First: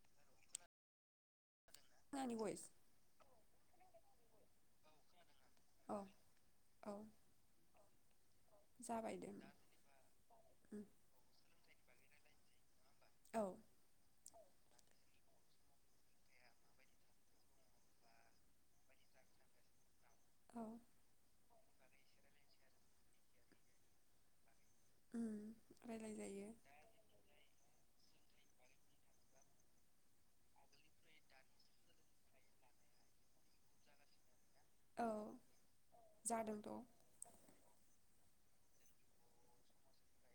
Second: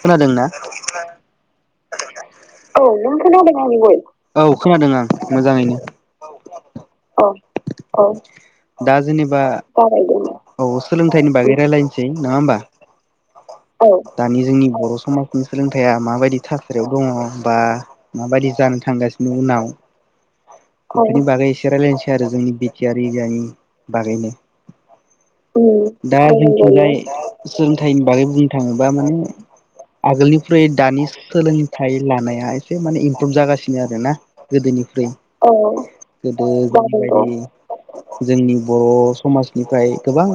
खोनादों ना आंनि भइस औ नों खोनादों औ खोनादों आं औ औ मोजाङैनो दा जाबाय दे जेनेबा औ उम सोलोंथाइनि बागै रायलायनो नोसै नंङा होनबा औ औ दानि जोंनि बर' समाजनि सोलोंथाइया माबायदि थासारियाव दङ बा माबायदि जानो थांगासिनो उनाव औ ना बागै रायलायनोसै आरो जोंनि बिटिआ एरियानि बागैनो रायलाय दा जायो जोंथिंजाय [unintelligible] नि बारै बुंनो थाङो बा माने आगोलनिख्रुइ दानि सोलोंथाइ लानाया एसे माने इमप्रुभ जागासिनो आरो ना गोदोनिफ्राय औ गोदो जादोंथ' औ जों जोंनि बर' समाजनिफ्राय गोबां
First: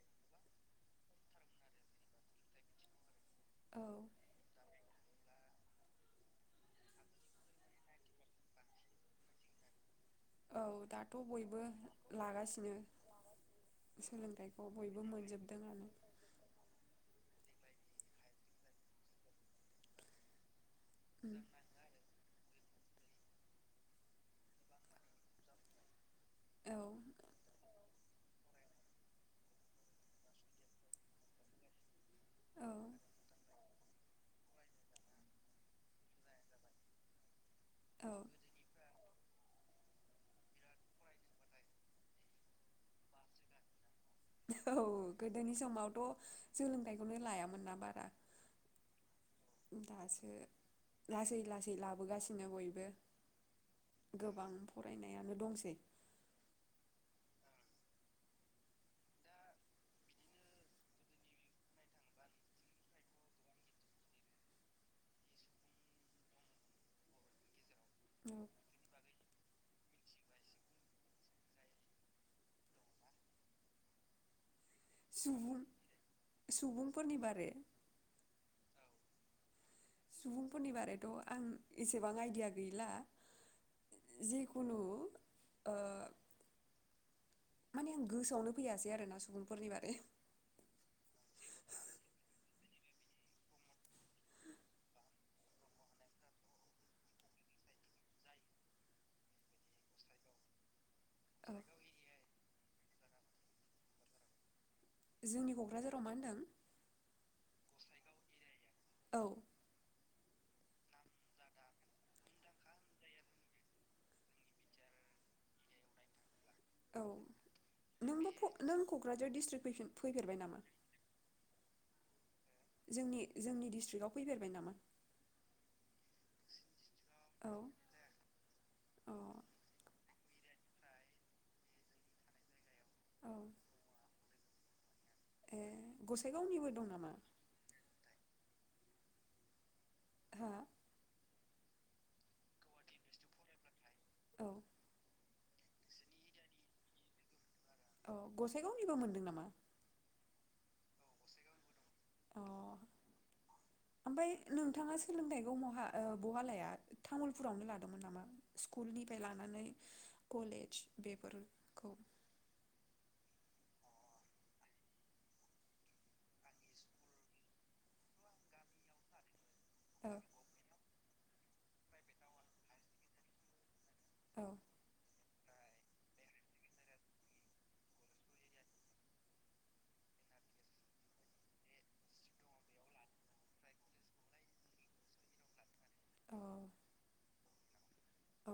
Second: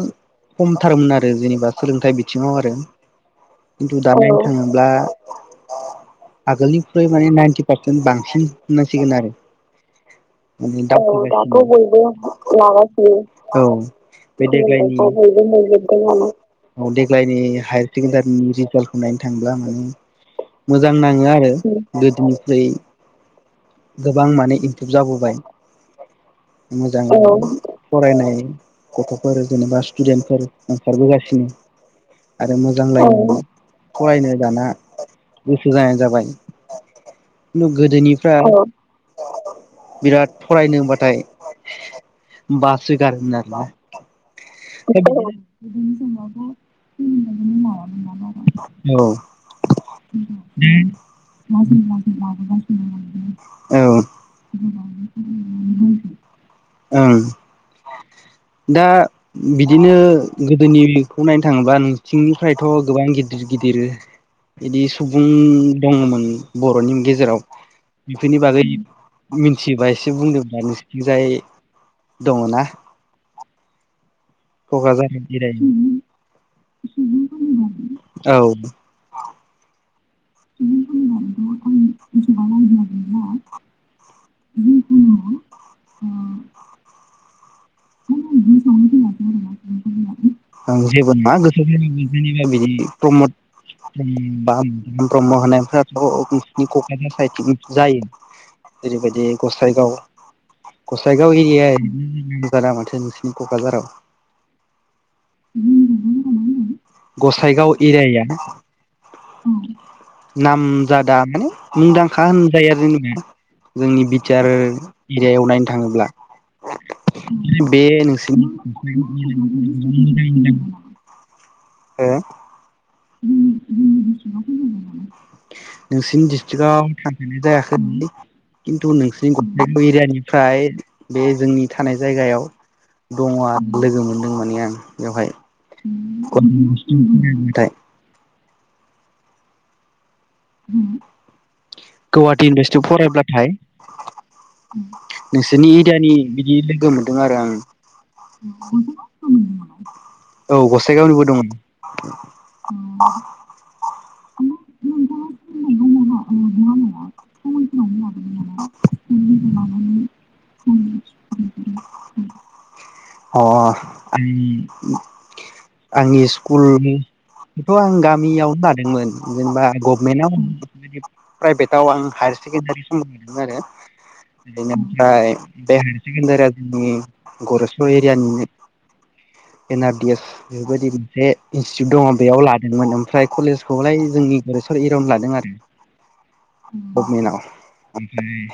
खमथारमोन आरो जेनेबा सोलोंथाइ बिथिङाव आरो खिन्थु दाना थाङोब्ला आगोलनिख्रुइ माने नाइनटि पारसेन्ट बांसिन होननांसिगोन आरो औ दाथ' बयबो लागासिनो औ बे सोलोंथाइखौ देग्लायनि बयबो मोनजोबदोंआनो औ देग्लायनि हाय सेकेणडारिनि रिजाल्टखौ नायनो थाङोब्ला माने मोजां नाङो उम आरो गोदोनि गै गोबां माने इमप्रुभ जाबोबाय औ मोजाङै फरायनाय गथ'फोर जेनेबा स्टुडेन्टफोर ओंखारबोगासिनो आरो औ मोजांलायनानै फरायनो दाना गोसो जानाय जाबाय खिन्थु औ गोदोनिफ्राय बिराद फरायनोबाथाय बासोगारोमोन आरोना औ दा बिदिनो गोदोनि समावथ' सोलोंथाइखौनो लायामोन ना बारा [unintelligible] दासो ओं लासै लासै लाबोगासिनो बयबो दा गोबां बिदिनो फरायनायानो दंसै गोदोनिखौ नायनो थाङोबा नों थिंनिफ्रायथ' गोबां गिदिर गिदिर बिदि सुबुं दङमोन बर'नि गेजेराव बेफोरनि औ बागै मिथियोबा एसे बुंदोंबा नोंसोरथिंजाय दङना क'क्राझाराव इरियायाव फोरनि बारे सुबुंफोरनि बारैथ' आं एसेबां आइडिया गैला जिखुनु ओ माने आं गोसोआवनो फैयासै आरोना सुबुंफोरनि बारै [unintelligible] जेबो नङा [unintelligible] प्रमद ब्रह्म बा ब्रह्म होनायफोराथ' नोंसिनि क'क्राझार साइटिं जायो ओेरैबायदि गसाइगाव गसाइगाव औ [unintelligible] रा माथो नोंसिनि क'क्राझाराव जोंनि क'क्राझाराव मा होनदों [unintelligible] गसाइगाव एरियाया औ नामजादा माने मुंदांखा होनजायो आरो जोंबा जोंनि बि टि आर एरियायाव नायनो थाङोब्ला औ बे नोंबो फ नोंसोरनि नों क'क्राझार डिस्ट्रिक्ट फैफिन फैफेरबाय नामा [unintelligible] हो जोंनि जोंनि डिस्ट्रिक्टआव फैफेरबाय नामा [unintelligible] नोंसिनि दिडिस्ट्रिक्आव थांफेरनाय औ जायाखै खिन्थु नोंसिनि अ गसाइगाव एरियानि फ्राय बे जोंनि थानाय जायगायाव औ दङ लोगो मोन [unintelligible] बेवहाय ए गसाइगावनिबो दं नामा [unintelligible] हा हम गुवाहाटि इउनिभारसिटियाव फरायब्लाथाय औ [unintelligible] नोंसोरनि एरियानि बिदि लोगो मोन्दों आरो आं औ गसाइगावनिबो मोनदों नामा साइगावनिबो दंमोन अ ओमफ्राय नोंथाङा सोलोंथाइ बहालाया तामुलपुरावनो लादोंमोन नामा स्कुलनिफ्राय लानानै कलेज बेफोरखौ अ आं आंनि स्कुलथ' आं गामियावनो लादोंमोन जेनेबा औ गभमेटआव आ मान प्राइभेटाव आं हायार सेकेण्डारि समबो औ नागिरदों आरो [inaudible] बे हायार सेकेण्डारिया जोंनि गरेसर एरियानि एन आरडि एस बेफोरबायदि मोनसे इनस्टिटिउट दङ बेयाव लादोंमोन ओमफ्राय कलेजखौलाय जोंनि गे एरावन लादों आरो [unintelligible] औ औ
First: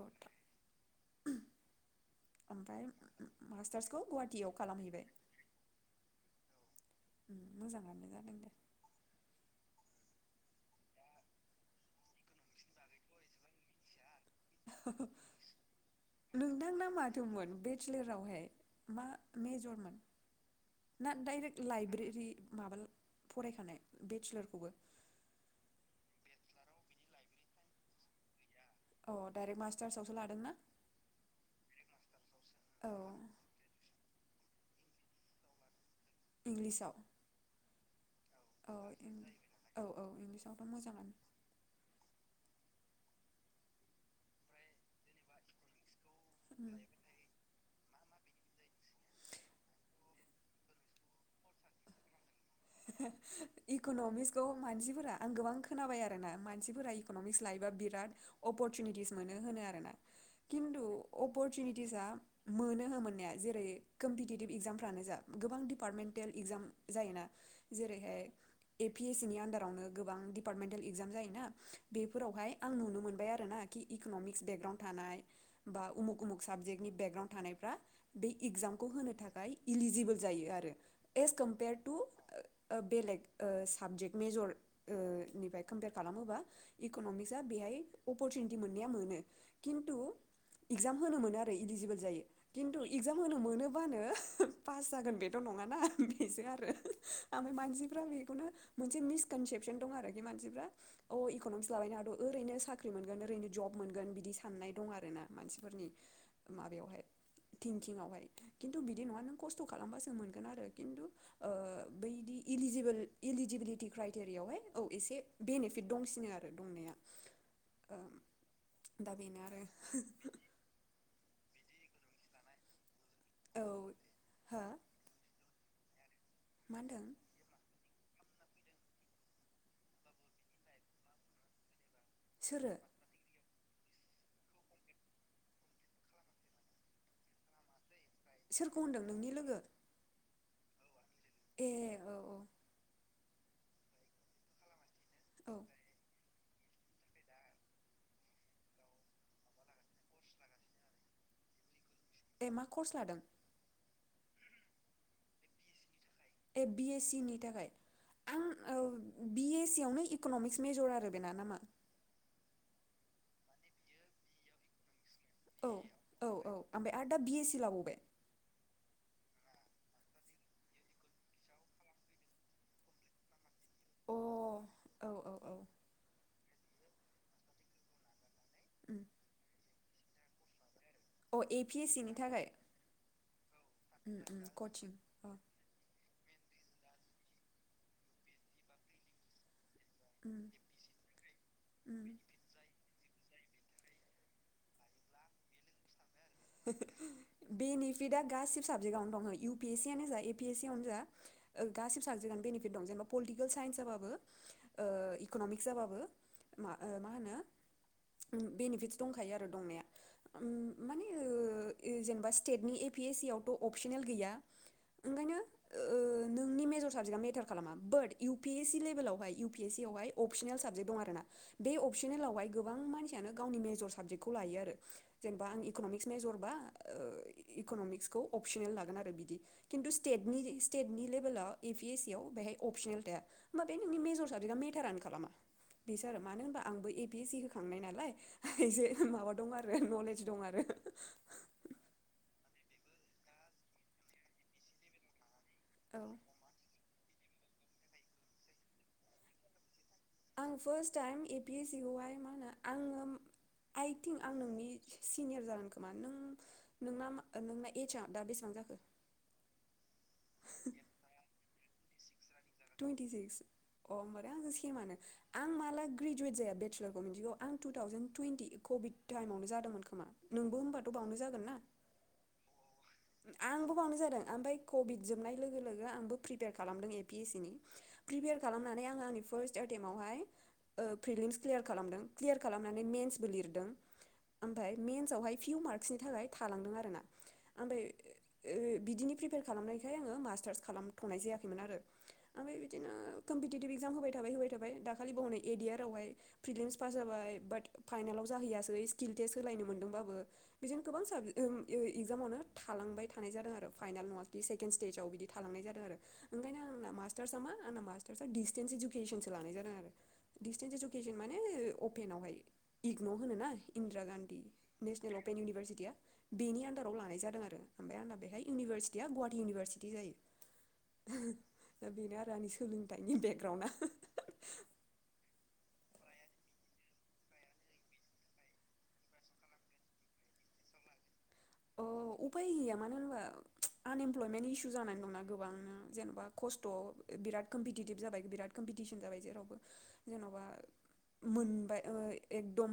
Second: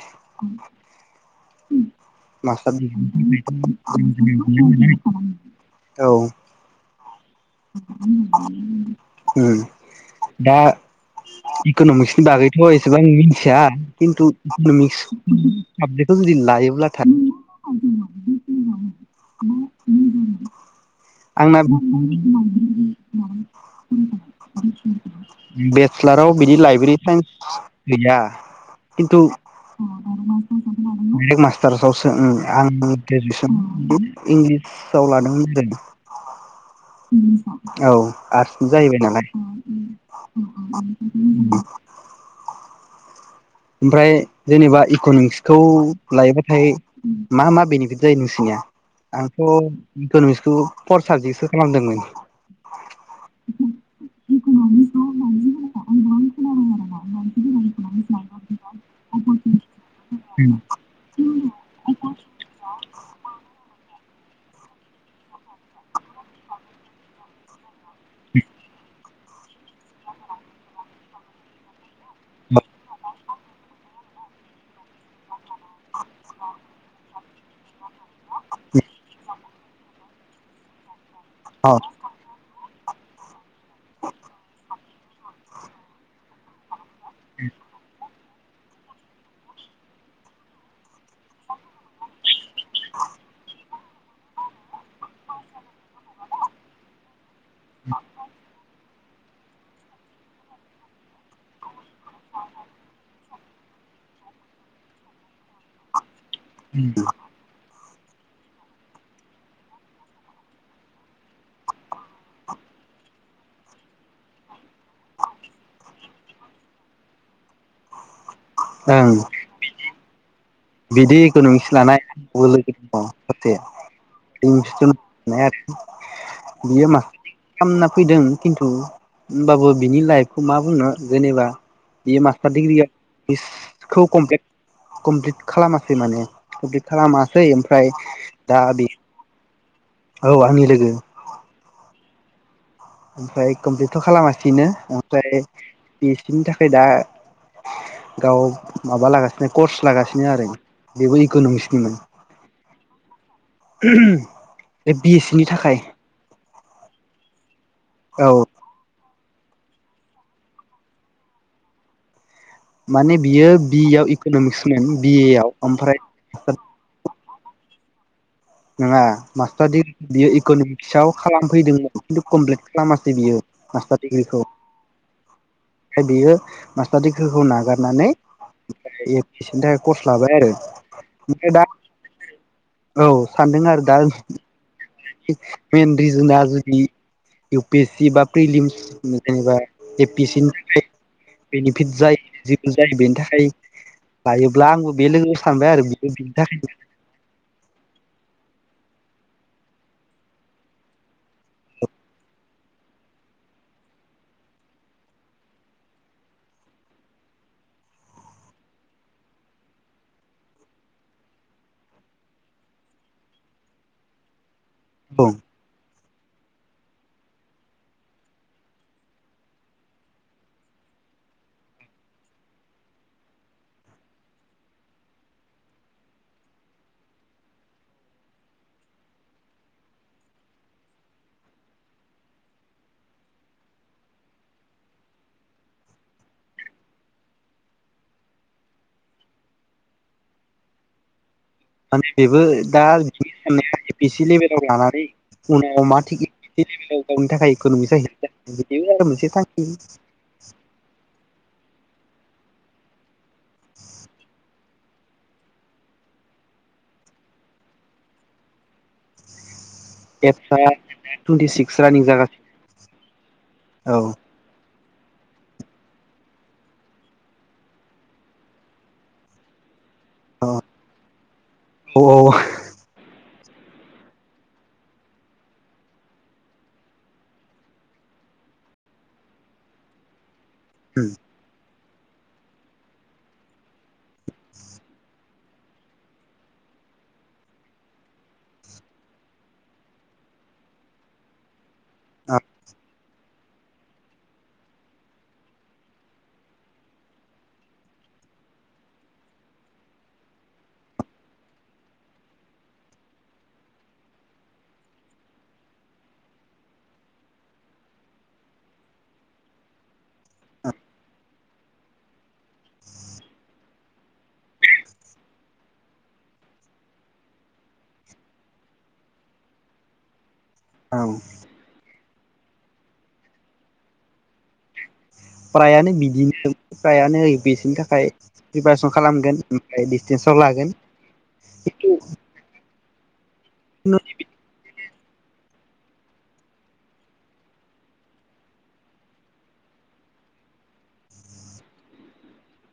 ओमफ्राय मास्टार्सखौ गुवाहाटियाव खालामहैबाय [unintelligible] औ उम मोजाङानो जादों दे दा इक'न'मिक्सनि बागैथ' एसेबां मिथिया खिन्थु इक'न'मिक्स साबजेक्टखौ जुदि नोंथांना लायोब्लाथाय माथोमोन बेचलारावहाय मा मेजरमोन ना आंना दडाइरेक्ट लाइब्रेरि माबा फरायखानाय बेचलारखौबो। बेसलाराव बिदि लाइब्रेरि साइन्स गैया। अ खिन्थु डाइरेक्ट मास्टार्सआवसो लादोंना मास्टारसावसो उम आं औ ग्रेजुवेसनमोन इंलिस साव लादोंमोन आरो इंलिसाव औ आरसो औ जाहैबाय नालाय। औ औ इंलिसावथ' मोजाङानो [unintelligible] [unintelligible] ओमफ्राय जेनेबा इकनमिक्सखौ लायोबाथाय उम मा मा बेनि जायो नोंसिनिया आंथ इकनमिक्सखौ फर साबजेक्टसो खालामदोंमोन। इकनमिक्सखौ मानसिफोरा आं गोबां खोनाबाय आरोना मानसिफोरा इकनमिक्स लायोबा बिराद अपर सुनिटिस मोनो होनो आरोना उम खिन्थु अपरसुनिटिसा मोनो हो मोननाया। जेरै कम्पिटिटिभ इक्जामफ्रानो जा गोबां दिडिपार्टमेन्टेल इगजाम जायोना। जेरै उम पि एस सि नि आन्दारावनो गोबां दिपार्टमेन्टेल एगजाम जायोना। बेफोरावहाय आं नुनो मोनबाय आरो आरो ना कि इकनमिक्स बेकग्राउन्ड थानाय बा उमुक उमुख साबजेक्टनि बेकग्राउन्ड थानायफ्रा बे इगजामखौ होनो थाखाय इलिजिबोल जायो आरो। एस कम्पेयार अ टु ओ बेलेग साबजेक्ट मेजर निफ्राय कम्पयार खालामोबा इकनमिक्सा बेहाय अपरसुनिटि मोननाया मोनो। खिन्थु इगजाम होनो मोनो आरो इलिजिबोल जायो खिन्थु इगजाम होनो मोनोबानो पास जागोन बेथ नङाना बेसो आरो। ओं मानसिफ्रा बेखौनो मोनसे मिसकनसेपसन दं आरोखि मानसिफ्रा अ इकनमिक्स लाबायनो हादौ ओरैनो साख्रि मोनगोन ओरैनो जब मोनगोन बिदि साननाय दं आरो ना मानसिफोरनि माबायावहाय थिंकिंआवहाय खिन्थु बिदि नङा नों खस्थ खालामबासो मोनगोन आरो खिन्थु ओ बैदि इलिजिबोल इलिजिबिलिटि क्राइटेरियावहाय ओ इसे बेनिफिट दंसिनो आरो दंनाया। दा ओं बेनो आरो। [inaudible] बिदि इकनमिक्स लानाय आंनावबो लोगो औ दं। हो [unintelligible] [inaudible] मा बियोमा होनदों [unintelligible] फैदों खिन्थु होमबाबो बिनि लाइफखौ मा बुंनो जेनेबा बे मास्टार सोरो दिग्रि [unintelligible] खौ कमफ्लेट कमप्लिट खालामासै माने कमफ्लेट खालामासै ओमफ्राय दा सोरखौ बे होनदों नोंनि लोगो औ आंनि लोगो ए औ औ ओमफ्राय कमप्लिटथ' खालामासैनो ओमफ्राय ए औ पि एस सिनि थाखाय दा गाव माबा लागासिनो कर्स लागासिनो आरो बेबो इक'न'मिक्सनिमोन ए मा कर्स लादों ए पि एस सिनि थाखाय ए बि एस सि नि थाखाय औ आं औ बि ए सि आवनो इक'न'मिक्स मेजर आरो बेना नामा माने बियो बिए आव इकनमिक्स मोन औ औ औ ओमफ्राय आरो दा बि ए मिथि लाबावबाय नङा मास्टार दिडिग्रि बियो इक'नमिक्सआव खालामफैदोंमोन खिन्थु कमप्लिट खालामासै बियो मास्टार अ दिडिग्रिखौ औ औ औ ओमफ्राय बियो मास्टार दिग्रिखौ नागारनानै उम [unintelligible] कर्स लाबाय आरो अ ओमफ्राय दा ए पि एस सि नि थाखाय औ सानदों आरो दा उम उम कचिं [unintelligible] अ [unintelligible] इउ पि एस सि बा प्रिलि जेनेबा ए प उम सिनि थाखाय बेनिफिट उम जायो जायो बेनि थाखाय लायोब्ला आंबो बे लोगोआव सानबाय आरो बिनि थाखायनो [unintelligible] बेनिफिडआ गासिबो साबजेआवनो दं इउ पिएस आनो जा एएस सि आनो जा गासि साबजेक्टआनो बेनिफट दं जबा पटिकेल स इकनमि जाबो मा होनोनिफट दंखायो आरो दंनाया माने ओ जेनेबा स्टेटनि ए पि एस सि आवथ' अपसनेल गैया दं ओंखायनो ओ नोंनि मेजर साबजेक्टआ मेटार खालामा बाट इउ पि एस सि लेभेलावहाय इउ पि एस सि आवहाय अपसनेल साबजेक्ट दं आर ना बे अपसनेलावहाय गोबां मानसियानो गावनि मेजर साबजेक्टखौ लायो आरो जेनेबा आं इक'नमिक्स मेजरबा इक'नमिक्सखौ अपसनेल लागोन आरो बिदि खिन्थु स्टेटनि स्टेटनि लेभेलाव ए पि एस सि आव बेहाय अपसनेल थाया होम बे नोंनि मेजर साबजेक्टआ मेटार आन खालामा बेसो आरो मानो होनबा आंबो ए पि एस सि होखांनाय नालायसेे माबा दं आरो नलेज दं आरो [unintelligible] माने बेबो दा बि साननाय ए पि एस सि लेभेलाव लानानै उनाव मा औ थिग [unintelligible] गावनि थाखाय इकन'मिक [unintelligible] बेबो आरो मोनसे थांखि आं फास टाइम बे ए पि सिखौहाय मा होनो आङो आइथिंक आं नोंनि सिनियर जागोन खोमा नों नोंना नोंना एजआ दा बेसेबां जाखो एस आंना टुइनटिसिकस एस रानिं जागा टुेन्टि सिक्स [unintelligible] आं माला ग्रेजुवेट जाया बेलखौथिगौ आं टु थावजेेन टुइटि कभिड टाइमावनो जादोंमोन होमा औ नोंबो होनबाथ' बावनो जागोन ना आंबो बावनो जादों ओमफफ्राय कभिड जोबनाय लोगो लोगो आंबो प्रिपेयार खालामदों ए पि एस सि नि प्रिपेयार खालामनानै आं आंनि फार्स्ट एटेम् आवहाय ओ फ्रिलिमस खालाम क्यार खालामनानै मेेनसबो लिरदों ओमफ्राय मेेनसआवहाय फिउ मार्कसनि थाखाय थालांदों आरो ना ओमफ्राय बिदिनि प्रिपेयार खालामनायखाय आङो मास्टार्स खालामथ'नाय जायाखैमोन आरो औ आं बेबादिनो कमपिटिटिभ इक्जाम होबाय थाबाय होबाय थाबाय दाखालि बावनै एडियार आवहाय फ्रिलिेमस पास जाबाय बाट फाइनलाव जाहैयासै स्किल टेस्ट होलायनो मोनदोंबाबो बिदिनो गोबां साबेक इगजामावनो थालांबाय थानाय जादों आरो फाइनेल नङा बिदि सेकेणड स्टेजाव बिदि थालांनाय जादों आरो ओंखायनो आंना मास्टार्सआ मा आंना मास्टार्सआ डिसटेन्स इडुकेसनसो लानाय जादों आरो दिडिसटेन्स इडुकेसन माने अपेनावहाय इगनर होनो ना इन्दिरा गान्धी नेसनेल अपेन इउनिभारसिटिया बेनि आन्दाराव लानाय जादों आरो आरो ओमफ्राय आं बेहाय इउनिभारसिटिया गुवाहाटि इउनिभारसिटि जायो औ दा बेनो आरो आंनि सोलोंथाइनि बेकग्राउणडआ फ्रायानो बिदिनो फ्रायानो बिसोरनि ए पि एस सि निथाखाय प्रिपारेसन खालामगोन ओमफ्राय डिसटेन्साव लागोन अ उफाय गैया मानो होनबा आनइमप्लयमेन्ट इसु जानानै दंना गोबां नों जेनबा खस्थ कमपिटिटिप जाबाय कमपपटिसन जाबाय जेनबा मोनबाय जों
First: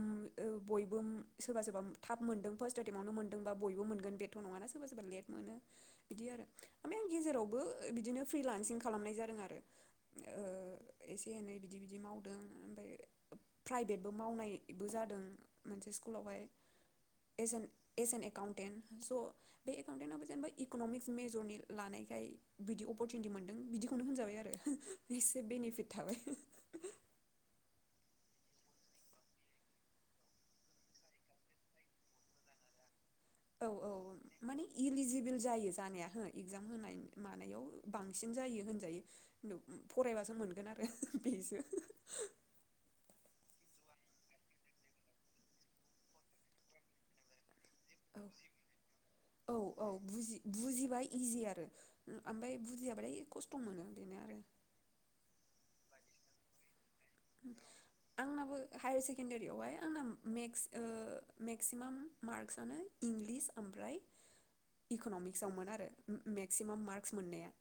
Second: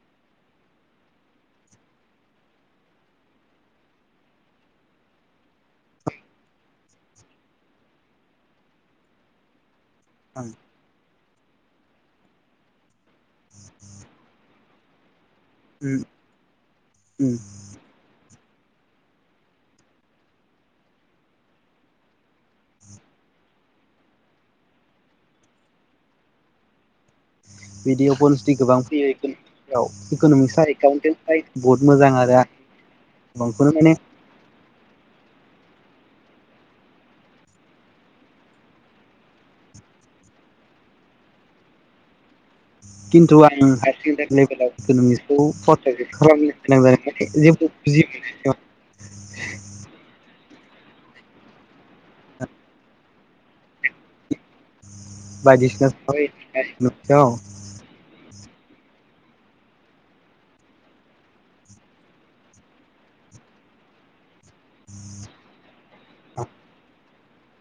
बयबो सोरबा सोरबा [unintelligible] बयबो बयबो मोनगोन बेथ' नङाना सोरबा सोरबा लेट मोनो बिदि आरो ओमफ्राय आं गेजेरावबो बिदिनो फ्रिलान्सिं खालामनाय जादों आरो एसे एनै बिदि बिदि मावदों ओमफफ्राय प्राइभेटबो मावनायबो जादों मोनसे स्कुलावहाय एकाउन्टेन्ट स' बे एकाउन्टेन्टाबबो जेनेबा इक'न'मिक्स मेजरनि लानायखाय बिदि अपरसुनिटि मोनदों बिदिखौनो होनजाबाय आरो एसे बेनिफिट थाबाय बिदि अपरचनिटि गोबां फैयो इिव इक'नमिक्स एकाउन्टेन बहुत मोजां आरो औ गोबांखौनो माने औ माने इलिजिबोल जायो जानाया इजाम होनाय मानायाव बांसिन जायो होनजायो फरायबासो मोनगोन आरो बेजों खिन्थु आं हायार सेकेणडारि लेभेलाव [unintelligible] खौ खालामनो गोनां जादों जे [unintelligible] बुजिबाय इजि आरो ओमफ्राय बुजियाबालाय खस्थ' मोनो बेनो आरो बादिसिना आंनाबो हायार सेकेडारियावहाय आंना मक्स मेक्सिमाम मार्क्सनो इंलिस ओमफ्राय इक'न'मिक्स आवमोन आरो मेक्सिमाम मार्क मोननाया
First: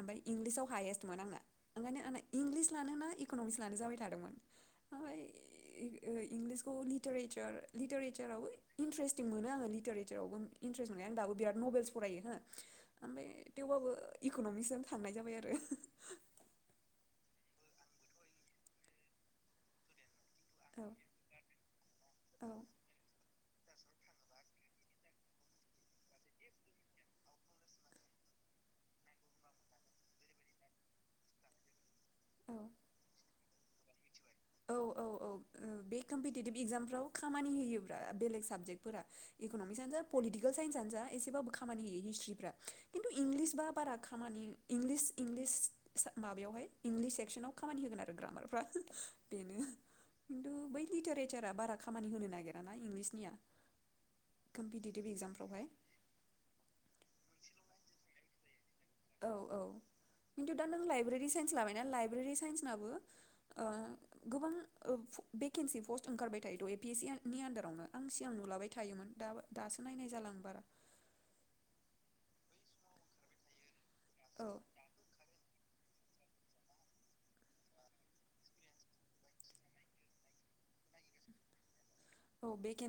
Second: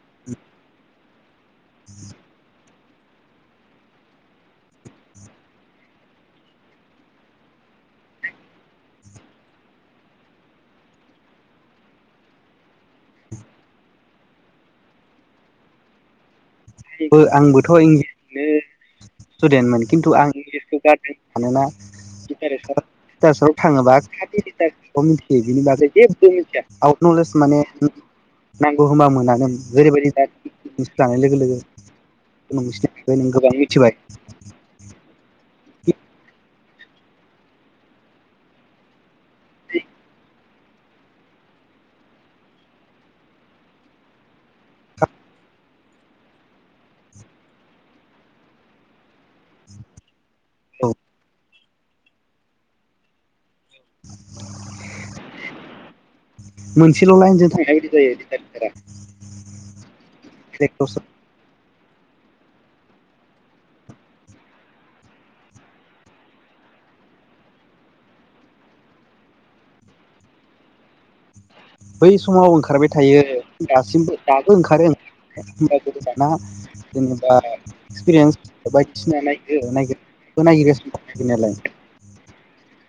ओमफ्राय इंलिसाव हायेस्ट दंमोन आंना [unintelligible] इंलिस लानो ना इकन'मिस लानो जाबाय [unintelligible] दोंमोन ओमफ्राय इंलिसखौ लिटारेचार आबो इन्टारेस्टिं मोनो आङो लिटारेचार आबो इन्टारेस्टि मोनो आं दाबो बिराद नभेलस फरायो हो ओमफ्राय थेवबाबो इक'नमिक्सनो साननाय जाबाय आरो आंबो आंबोथ' इंनो स्टुडेन्टमोन खिन्थु आं इंलिसखौ गारदों मानोना [unintelligible] थाङोबाखौ मिथियो बिनि बै जेबो मिथिया आवट नलेज माने नांगौ होनबा मोनानो ओेरैबायदि लानाय लोगो लोगो औ सिनायाखै नों गोबां मिथिबाय औ औ औ बे कम्पिटिटिभ एगजामफ्राव खामानि होयोब्रा बेलेग साबजेक्टफोरा इकनमिक्स आनो जा पलिटिकेल साइन्सआनो जा एसेबाबो खामानि होयो हिस्ट्रिफ्रा खिन्थु इंलिस बा बारा खामानि इंलिस इंलिस माबायावहाय इंलिस सेक्सनाव खामानि होगोन आरो ग्रामारफ्रा बेनो खिनथु बै औ लिटारेसारा बारा खामानि होनो नागिरा ना इंलिसनिया कम्पिटिटिभ एगजामफ्रावहाय मोनसेल' लाइनजों थांनाय बायदि जायो लिटारेसारा औ औ खिन्थु दा नों लाइब्रेरि साइन्स लाबायना लाइब्रेरि साइन्सनाबो गोबां भेकेन्सि पस्ट ओंखारबाय थायो थ' एपि एस सि नि आन्दारावनो आं सिगां नुलाबाय थायोमोन दा दासो नायनाय जाला आं बारा बै समाव ओंखारबाय थायो दासिमबो औ दाबो ओंखारो होनबाबो दाना जेनेबा एक्सपिरियेन्स बायदिसिना नागिरो [unintelligible] नायगिरासिनो नागिरनायालाय औ